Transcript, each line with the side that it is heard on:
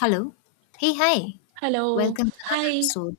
left: Hello. Hey, hi.
right: Hello.
left: Welcome to another
right: Hi.
left: episode.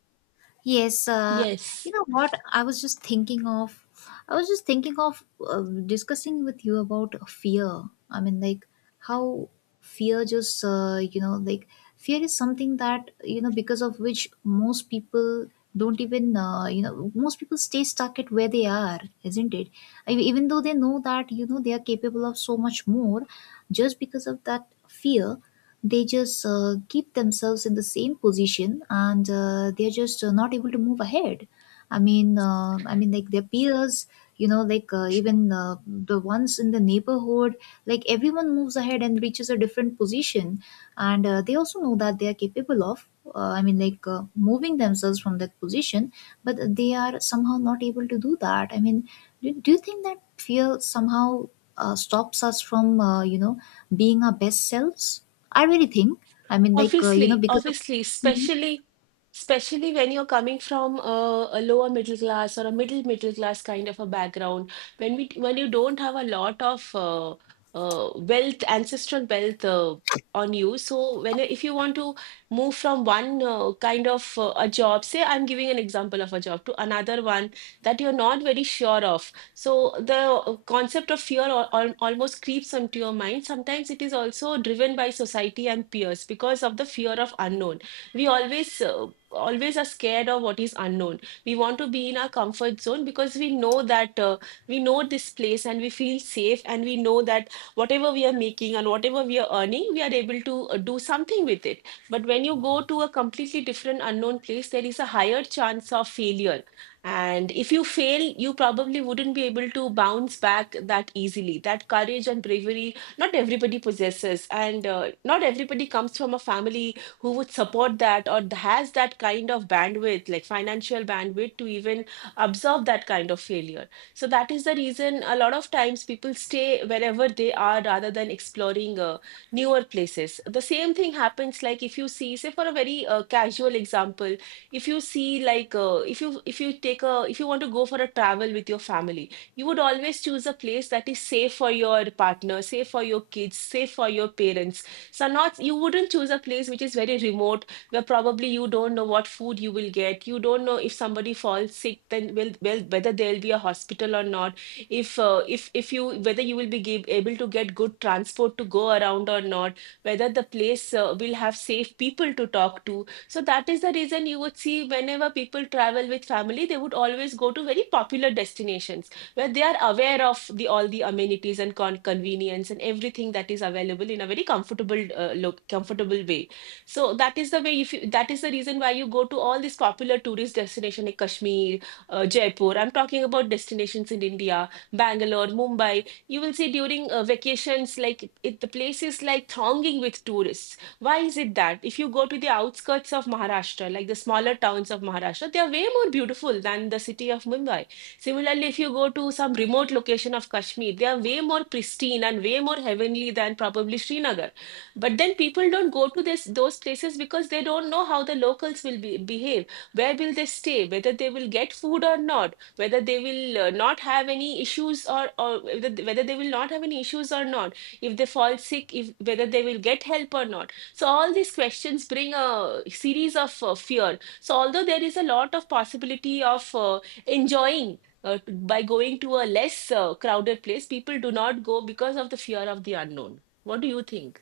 left: Yes, you
right: Yes.
left: know what? I was just thinking of discussing with you about fear. I mean, like, how fear just, like, fear is something that, because of which most people don't even, most people stay stuck at where they are, isn't it? I Even though they know that, they are capable of so much more, just because of that fear, they just keep themselves in the same position, and they're just not able to move ahead. I mean, like, their peers, you know, like, even the ones in the neighborhood, like, everyone moves ahead and reaches a different position. And they also know that they are capable of, I mean, like, moving themselves from that position, but they are somehow not able to do that. I mean, do you think that fear somehow stops us from, you know, being our best selves? I really think. I mean, like, you know,
right: Obviously,
left: because of.
right: obviously,
left: Mhm.
right: especially especially when you're coming from a lower middle class or a middle middle class kind of a background, when we when you don't have a lot of wealth, ancestral wealth on you. So when if you want to move from one kind of a job, say I'm giving an example of a job to another one that you're not very sure of. So the concept of fear almost creeps onto your mind. Sometimes it is also driven by society and peers because of the fear of unknown. We always always are scared of what is unknown. We want to be in our comfort zone, because we know that we know this place and we feel safe, and we know that whatever we are making and whatever we are earning, we are able to do something with it. But when you go to a completely different unknown place, there is a higher chance of failure, and if you fail, you probably wouldn't be able to bounce back that easily. That courage and bravery, not everybody possesses. And not everybody comes from a family who would support that or has that kind of bandwidth, like financial bandwidth, to even absorb that kind of failure. So that is the reason a lot of times people stay wherever they are, rather than exploring newer places. The same thing happens. Like, if you see, say, for a very casual example, if you see like if you take a, if you want to go for a travel with your family, you would always choose a place that is safe for your partner, safe for your kids, safe for your parents. So not, you wouldn't choose a place which is very remote, where probably you don't know what food you will get, you don't know if somebody falls sick, then will, well, whether there'll be a hospital or not, if you, whether you will be give, able to get good transport to go around or not, whether the place will have safe people to talk to. So that is the reason you would see, whenever people travel with family, they would always go to very popular destinations where they are aware of the all the amenities and con- convenience and everything that is available in a very comfortable look, comfortable way. So that is the way. If you, that is the reason why you go to all these popular tourist destinations like Kashmir, Jaipur. I'm talking about destinations in India, Bangalore, Mumbai. You will see during vacations like it, the place is like thronging with tourists. Why is it that if you go to the outskirts of Maharashtra, like the smaller towns of Maharashtra, they are way more beautiful than the city of Mumbai? Similarly, if you go to some remote location of Kashmir, they are way more pristine and way more heavenly than probably Srinagar. But then people don't go to this those places because they don't know how the locals will be, behave. Where will they stay? Whether they will get food or not? Whether they will not have any issues, or whether, whether they will not have any issues or not? If they fall sick, if whether they will get help or not? So all these questions bring a series of fear. So although there is a lot of possibility of enjoying by going to a less crowded place, people do not go because of the fear of the unknown. What do you think?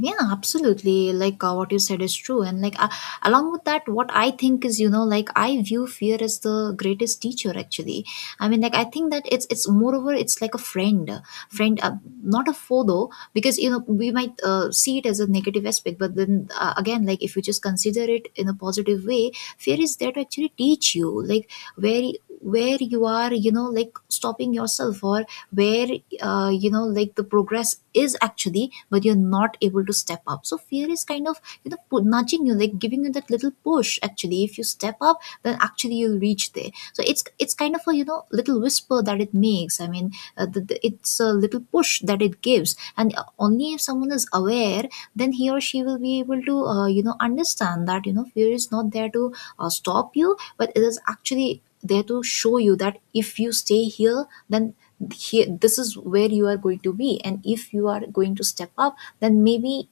left: Yeah, absolutely. Like, what you said is true. And, like, along with that, what I think is, you know, like, I view fear as the greatest teacher. Actually, I mean, like, I think that it's moreover, it's like a friend, friend, not a foe, though, because, you know, we might see it as a negative aspect. But then, again, like, if you just consider it in a positive way, fear is there to actually teach you, like, where where you are, you know, like, stopping yourself, or where, you know, like, the progress is actually, but you're not able to step up. So fear is kind of, you know, nudging you, like, giving you that little push. Actually, if you step up, then actually you'll reach there. So it's kind of, a you know, little whisper that it makes. I mean, the, it's a little push that it gives. And only if someone is aware, then he or she will be able to you know, understand that, you know, fear is not there to stop you, but it is actually there to show you that if you stay here, then here, this is where you are going to be. And if you are going to step up, then maybe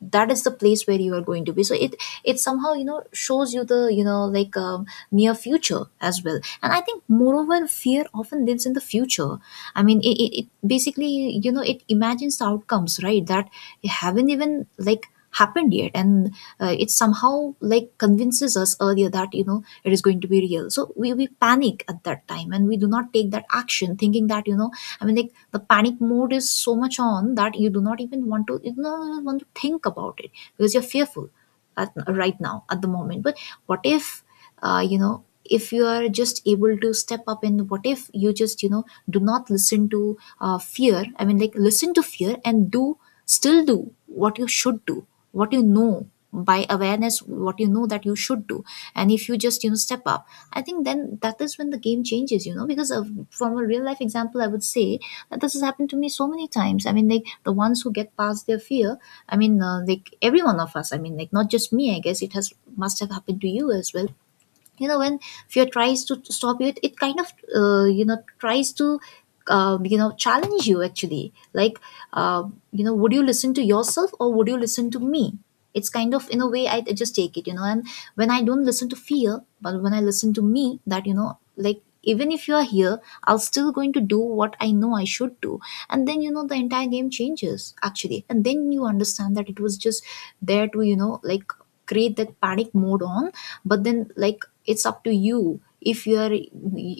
left: that is the place where you are going to be. So it somehow, you know, shows you the, you know, like, near future as well. And I think, moreover, fear often lives in the future. I mean, it basically, you know, it imagines the outcomes, right, that haven't even like happened yet. And it somehow like convinces us earlier that, you know, it is going to be real. So, we panic at that time, and we do not take that action, thinking that, you know, I mean, like, the panic mode is so much on, that you do not even want to think about it, because you're fearful at, right now at the moment. But what if, you know, if you are just able to step up, and what if you just, you know, do not listen to fear. I mean, like, listen to fear and do still do what you should do, what you know by awareness, what you know that you should do. And if you just, you know, step up, I think then that is when the game changes, you know, because of, from a real life example, I would say that, this has happened to me so many times. I mean, like, the ones who get past their fear, I mean, like, every one of us, I mean, like, not just me, I guess it has must have happened to you as well, you know, when fear tries to stop you, it kind of you know, tries to you know, challenge you, actually, like, you know, would you listen to yourself, or would you listen to me. It's kind of, in a way, I just take it, you know. And when I don't listen to fear, but when I listen to me, that, you know, like, even if you are here, I'll still going to do what I know I should do. And then, you know, the entire game changes, actually. And then you understand that it was just there to, you know, like, create that panic mode on. But then, like, it's up to you if you are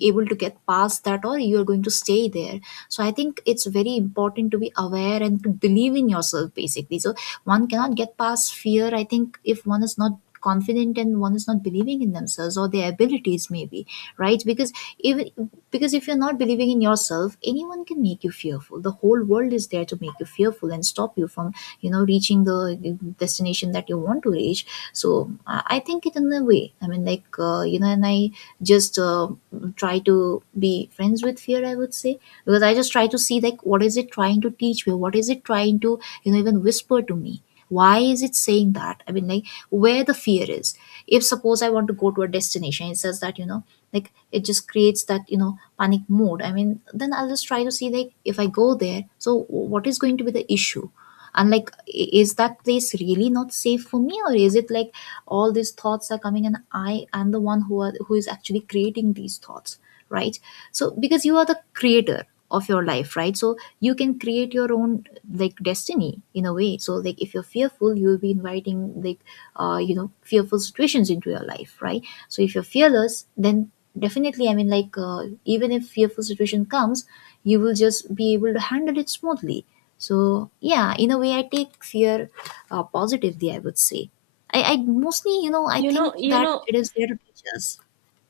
left: able to get past that, or you are going to stay there. So I think it's very important to be aware and to believe in yourself, basically. So one cannot get past fear, I think, if one is not confident, and one is not believing in themselves or their abilities, maybe, right? Because even, because if you're not believing in yourself, anyone can make you fearful. The whole world is there to make you fearful and stop you from, you know, reaching the destination that you want to reach. So I think it, in a way, I mean, like, you know, and I just try to be friends with fear, I would say. Because I just try to see, like, what is it trying to teach me? What is it trying to, you know, even whisper to me? Why is it saying that? I mean, like, where the fear is. If, suppose, I want to go to a destination, it says that, you know, like, it just creates that, you know, panic mode. I mean, then I'll just try to see, like, if I go there, so what is going to be the issue. And, like, is that place really not safe for me, or is it like, all these thoughts are coming, and I am the one who are, who is actually creating these thoughts, right? So, because you are the creator of your life, right? So you can create your own, like, destiny, in a way. So, like, if you're fearful, you'll be inviting, like, you know, fearful situations into your life, right? So if you're fearless, then definitely, I mean, like, even if fearful situation comes, you will just be able to handle it smoothly. So, yeah, in a way, I take fear positively, I would say. I mostly, you know, I
right: You know,
left: think
right: you
left: that
right: know,
left: it is there to teach us.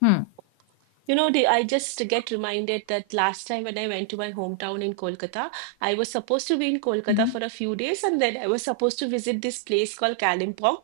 left: Hmm.
right: I just get reminded that last time when I went to my hometown in Kolkata, I was supposed to be in Kolkata for a few days, and then I was supposed to visit this place called Kalimpong,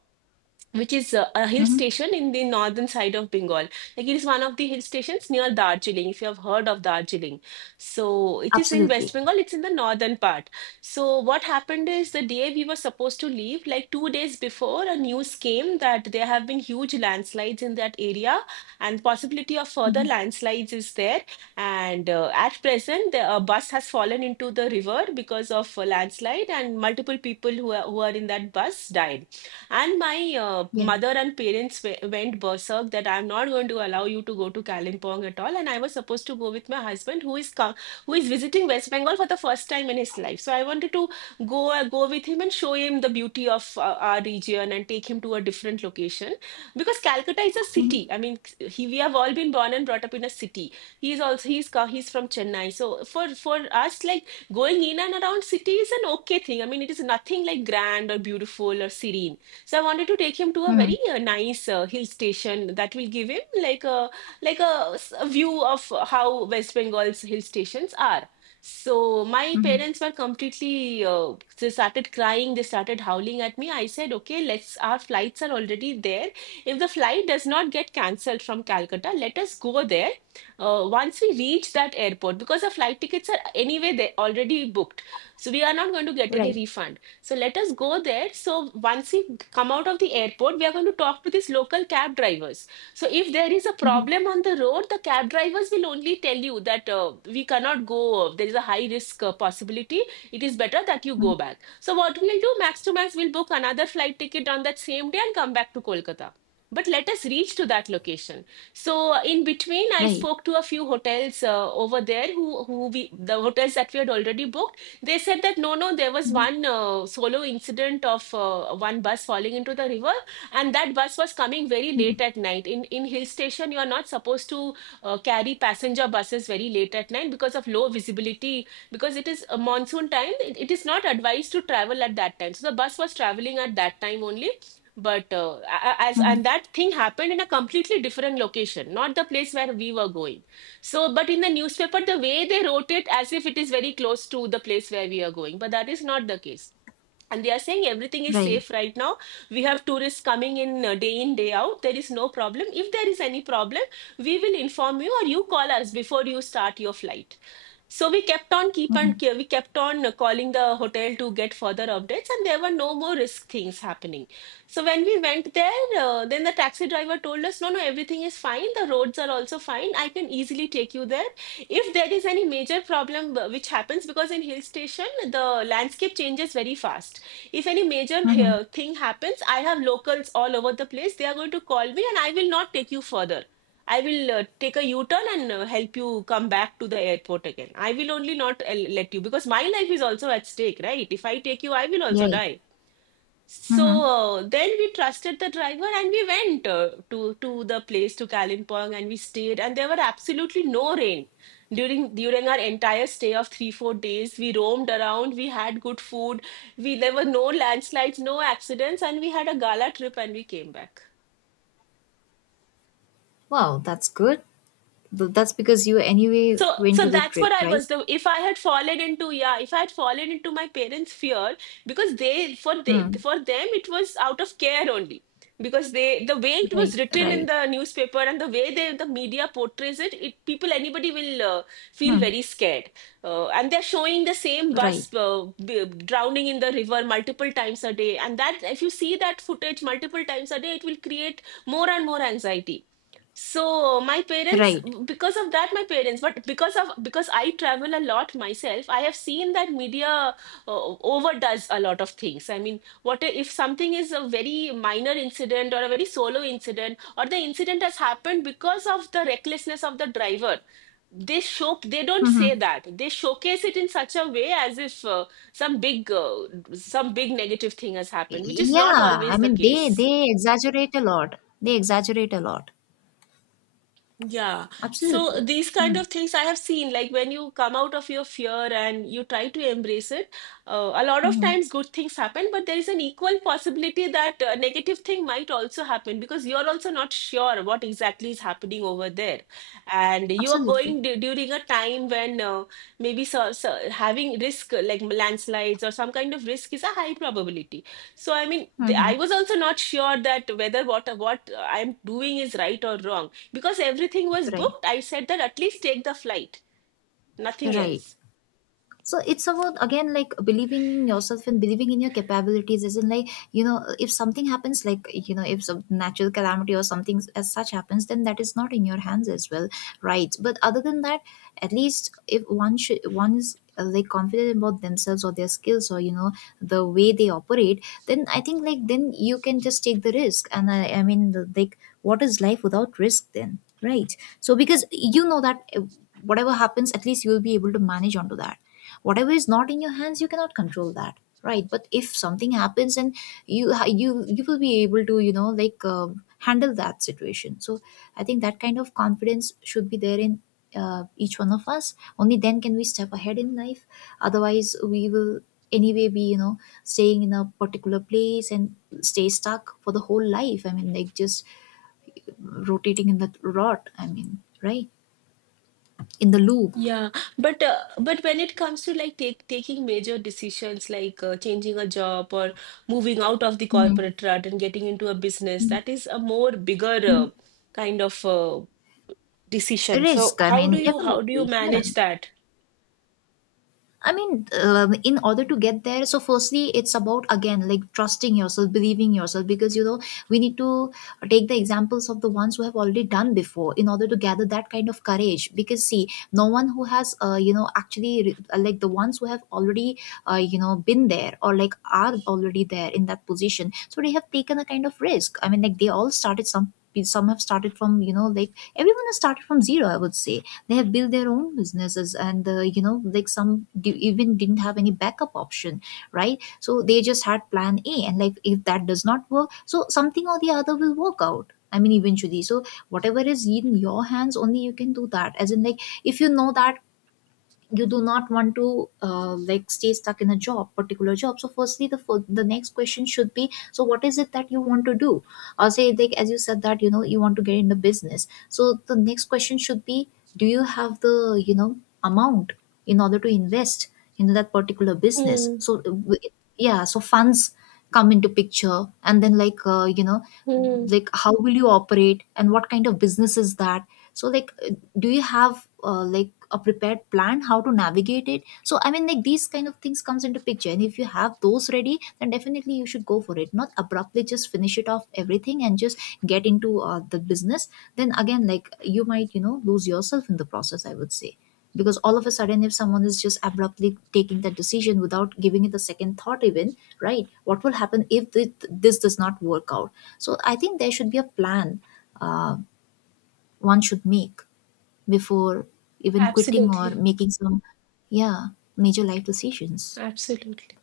right: which is a hill
left: Hmm.
right: station in the northern side of Bengal. Like, it is one of the hill stations near Darjeeling, if you have heard of Darjeeling. So it is in West
left: Absolutely.
right: Bengal, it's in the northern part. So what happened is, the day we were supposed to leave, like 2 days before, a news came that there have been huge landslides in that area, and possibility of further
left: Hmm.
right: landslides is there. And at present, the, a bus has fallen into the river because of a landslide, and multiple people who are in that bus died. And my
left: Yeah.
right: mother and parents we- went berserk that I'm not going to allow you to go to Kalimpong at all. And I was supposed to go with my husband, who is co- who is visiting West Bengal for the first time in his life. So I wanted to go go with him and show him the beauty of our region, and take him to a different location because Calcutta is a
left: Hmm.
right: city. I mean, he, we have all been born and brought up in a city. He's also he's co- he's from Chennai. So for us, like, going in and around city is an okay thing. I mean, it is nothing like grand or beautiful or serene, so I wanted to take him to a
left: Hmm.
right: very nice hill station that will give him like a, s- a view of how West Bengal's hill stations are. So my parents were completely they started crying, they started howling at me. I said, okay, let's, our flights are already there. If the flight does not get cancelled from Calcutta, let us go there once we reach that airport, because the flight tickets are anyway they already booked. So we are not going to get any
left: Right.
right: refund. So let us go there. So once we come out of the airport, we are going to talk to these local cab drivers. So if there is a
left: Hmm.
right: problem on the road, the cab drivers will only tell you that we cannot go. There is a high risk possibility. It is better that you
left: Hmm.
right: go back. So what we'll do, max to max, we'll book another flight ticket on that same day and come back to Kolkata. But let us reach to that location. So in between, I
left: Right.
right: spoke to a few hotels over there, who we the hotels that we had already booked, they said that no, no, there was one solo incident of one bus falling into the river, and that bus was coming very late at night. In hill station, you are not supposed to carry passenger buses very late at night because of low visibility. Because it is a monsoon time, it is not advised to travel at that time. So the bus was traveling at that time only. But as
left: Hmm.
right: and that thing happened in a completely different location, not the place where we were going. So, but in the newspaper, the way they wrote it as if it is very close to the place where we are going, but that is not the case. And they are saying everything is
left: Right.
right: safe right now. We have tourists coming in day in, day out. There is no problem. If there is any problem, we will inform you, or you call us before you start your flight. So we kept on keep on
left: Hmm.
right: we kept on calling the hotel to get further updates, and there were no more risk things happening. So when we went there, then the taxi driver told us, "No, no, everything is fine. The roads are also fine. I can easily take you there. If there is any major problem which happens, because in hill station the landscape changes very fast. If any major
left: Hmm.
right: thing happens, I have locals all over the place. They are going to call me, and I will not take you further." I will take a U-turn and help you come back to the airport again. I will only not let you, because my life is also at stake, right? If I take you, I will also
left: Right.
right: die. So
left: Hmm.
right: then we trusted the driver and we went to the place to Kalimpong, and we stayed and there were absolutely no rain during our entire stay of 3 4 days. We roamed around, we had good food, we there were no landslides, no accidents, and we had a gala trip and we came back.
left: Wow, that's good. But that's because you anyway
right: So,
left: went to
right: so
left: the
right: that's
left: trip,
right: what I
left: right?
right: was. The, if I had fallen into, yeah, if I had fallen into my parents' fear, because they,
left: Hmm.
right: for them, it was out of care only. Because they, the way it was
left: Right.
right: written in
left: Right.
right: the newspaper and the way they, the media portrays it, it people, anybody will feel
left: Hmm.
right: very scared. And they're showing the same
left: Right.
right: bus drowning in the river multiple times a day. And that, if you see that footage multiple times a day, it will create more and more anxiety. So my parents,
left: Right.
right: because of that, my parents, but because of, because I travel a lot myself, I have seen that media overdoes a lot of things. I mean, what if something is a very minor incident or a very solo incident, or the incident has happened because of the recklessness of the driver? They show, they don't say
left: Hmm.
right: that. They showcase it in such a way as if some big some big negative thing has happened, which is
left: Yeah.
right: not
left: I
right: always the
left: mean,
right: case.
left: they exaggerate a lot. They exaggerate a lot.
right: Yeah. So
left: Absolutely.
right: these kind
left: Hmm.
right: of things I have seen, like when you come out of your fear and you try to embrace it, a lot of
left: Hmm.
right: times good things happen, but there is an equal possibility that a negative thing might also happen, because you're also not sure what exactly is happening over there. And you are
left: Absolutely.
right: going d during a time when maybe, so, so having risk like landslides or some kind of risk is a high probability. So I mean, the, I
left: Hmm.
right: was also not sure that whether what I'm doing is right or wrong, because everything was
left: Right.
right: booked. I said that at least take the flight, nothing
left: Right.
right: else.
left: So it's about, again, like, believing in yourself and believing in your capabilities, isn't? Like, you know, if something happens, like, you know, if some natural calamity or something as such happens, then that is not in your hands as well, right? But other than that, at least if one should one is like, confident about themselves or their skills, or, you know, the way they operate, then I think, like, then you can just take the risk. And I mean, like, what is life without risk, then, right? So, because you know that whatever happens, at least you will be able to manage onto that. Whatever is not in your hands, you cannot control that, right? But if something happens, and you will be able to, you know, like, handle that situation. So I think that kind of confidence should be there in each one of us, only then can we step ahead in life. Otherwise, we will anyway be, you know, staying in a particular place and stay stuck for the whole life. I mean, like, just rotating in the rot, I mean, right, in the loop.
right: Yeah, but when it comes to like take, taking major decisions like changing a job or moving out of the
left: Mhm.
right: corporate rut and getting into a business, that is a more bigger
left: Mhm.
right: kind of decision. So
left: Risk, I mean,
right: how do you
left: definitely, yeah.
right: manage that?
left: I mean, in order to get there, so firstly, it's about, again, like, trusting yourself, believing yourself. Because, you know, we need to take the examples of the ones who have already done before, in order to gather that kind of courage. Because, see, no one who has you know, actually like, the ones who have already you know, been there, or, like, are already there in that position, so they have taken a kind of risk. I mean, like, they all started, some have started from, you know, like, everyone has started from zero, I would say. They have built their own businesses, and you know, like, some even didn't have any backup option, right? So they just had plan a, and, like, if that does not work, so something or the other will work out, I mean, eventually. So whatever is in your hands, only you can do that, as in, like, if you know that you do not want to like, stay stuck in a job, particular job, so firstly the the next question should be, so what is it that you want to do? Or, say, like, as you said that, you know, you want to get in the business, so the next question should be, do you have the, you know, amount in order to invest in that particular business,
right: Mm,
left: so yeah, so funds come into picture. And then, like, you know,
right: mm,
left: like, how will you operate, and what kind of business is that? So, like, do you have, like, a prepared plan, how to navigate it? So I mean, like, these kind of things comes into picture. And if you have those ready, then definitely you should go for it. Not abruptly just finish it off everything and just get into the business, then again, like, you might, you know, lose yourself in the process, I would say. Because all of a sudden, if someone is just abruptly taking that decision without giving it a second thought even, right, what will happen if this does not work out? So I think there should be a plan uh, one should make before even quitting or
right: absolutely,
left: making some, yeah, major life decisions.
right: absolutely.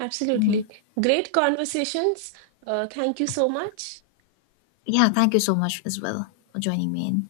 right: Absolutely. Great conversations. Thank you so much.
left: Yeah, thank you so much as well for joining me in.